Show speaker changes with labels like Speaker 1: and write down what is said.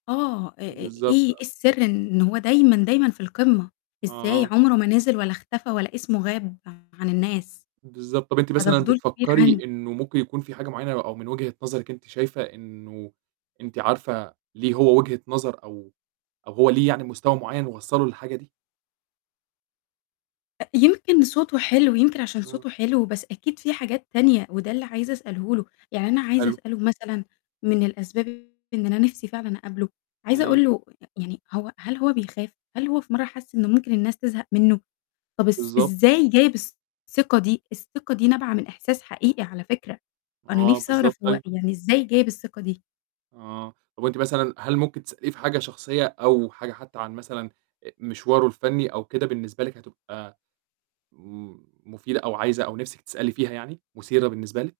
Speaker 1: آه، إ إ إيه
Speaker 2: بالضبط،
Speaker 1: إيه
Speaker 2: آه.
Speaker 1: السِرّ إن هو دايمًا، دايمًا في القمة؟ إزاي؟
Speaker 2: آه.
Speaker 1: عمرُه ما نزل ولا اختفى ولا اسمه غاب عن الناس.
Speaker 2: بالضبط، طَب أنتِ
Speaker 1: فده
Speaker 2: مثلًا
Speaker 1: فضول كبير
Speaker 2: بتفكّري
Speaker 1: عندي.
Speaker 2: إنه ممكن يكون في حاجة معيّنة؟ أو من وجهة نظرِك أنتِ شايفة إنه أنتِ عارفة ليه هو وجهة نظر أو أو هو ليه يعني مستوى معيّن وصّله للحاجة دي؟
Speaker 1: أ يمكن صوته حلو، يمكن عشان
Speaker 2: آه.
Speaker 1: صوته حلو، بس أكيد في حاجات تانية، وده اللي عايزة أسأله له، يعني أنا عايزة
Speaker 2: حلو.
Speaker 1: أسأله مثلًا من الأسباب إن أنا نِفْسي فعلًا أقابله، عايزة
Speaker 2: إمم.
Speaker 1: أقول له يعني هو هل هو بيخاف؟ هل هو في مرّه حس إنه ممكن الناس تزهق منه؟ طَب إس
Speaker 2: بالضبط.
Speaker 1: إزاي جايب الثقة دي؟ الثقة دي نابعة من إحساس حقيقي على فكرة، وأنا
Speaker 2: آه،
Speaker 1: نِفْسي
Speaker 2: بالضبط،
Speaker 1: أعرف هو
Speaker 2: طيب
Speaker 1: يعني إزاي جايب الثقة دي؟
Speaker 2: آه. طَب أنتِ مثلًا هل ممكن تسأليه في حاجة شخصية، أو حاجة حتى عن مثلًا آآ مشوارُه الفني أو كده بالنسبة لِك هتبقى م مفيدة؟ أو عايزة أو نِفْسِك تسألي فيها يعني، مثيرة بالنسبة لِك؟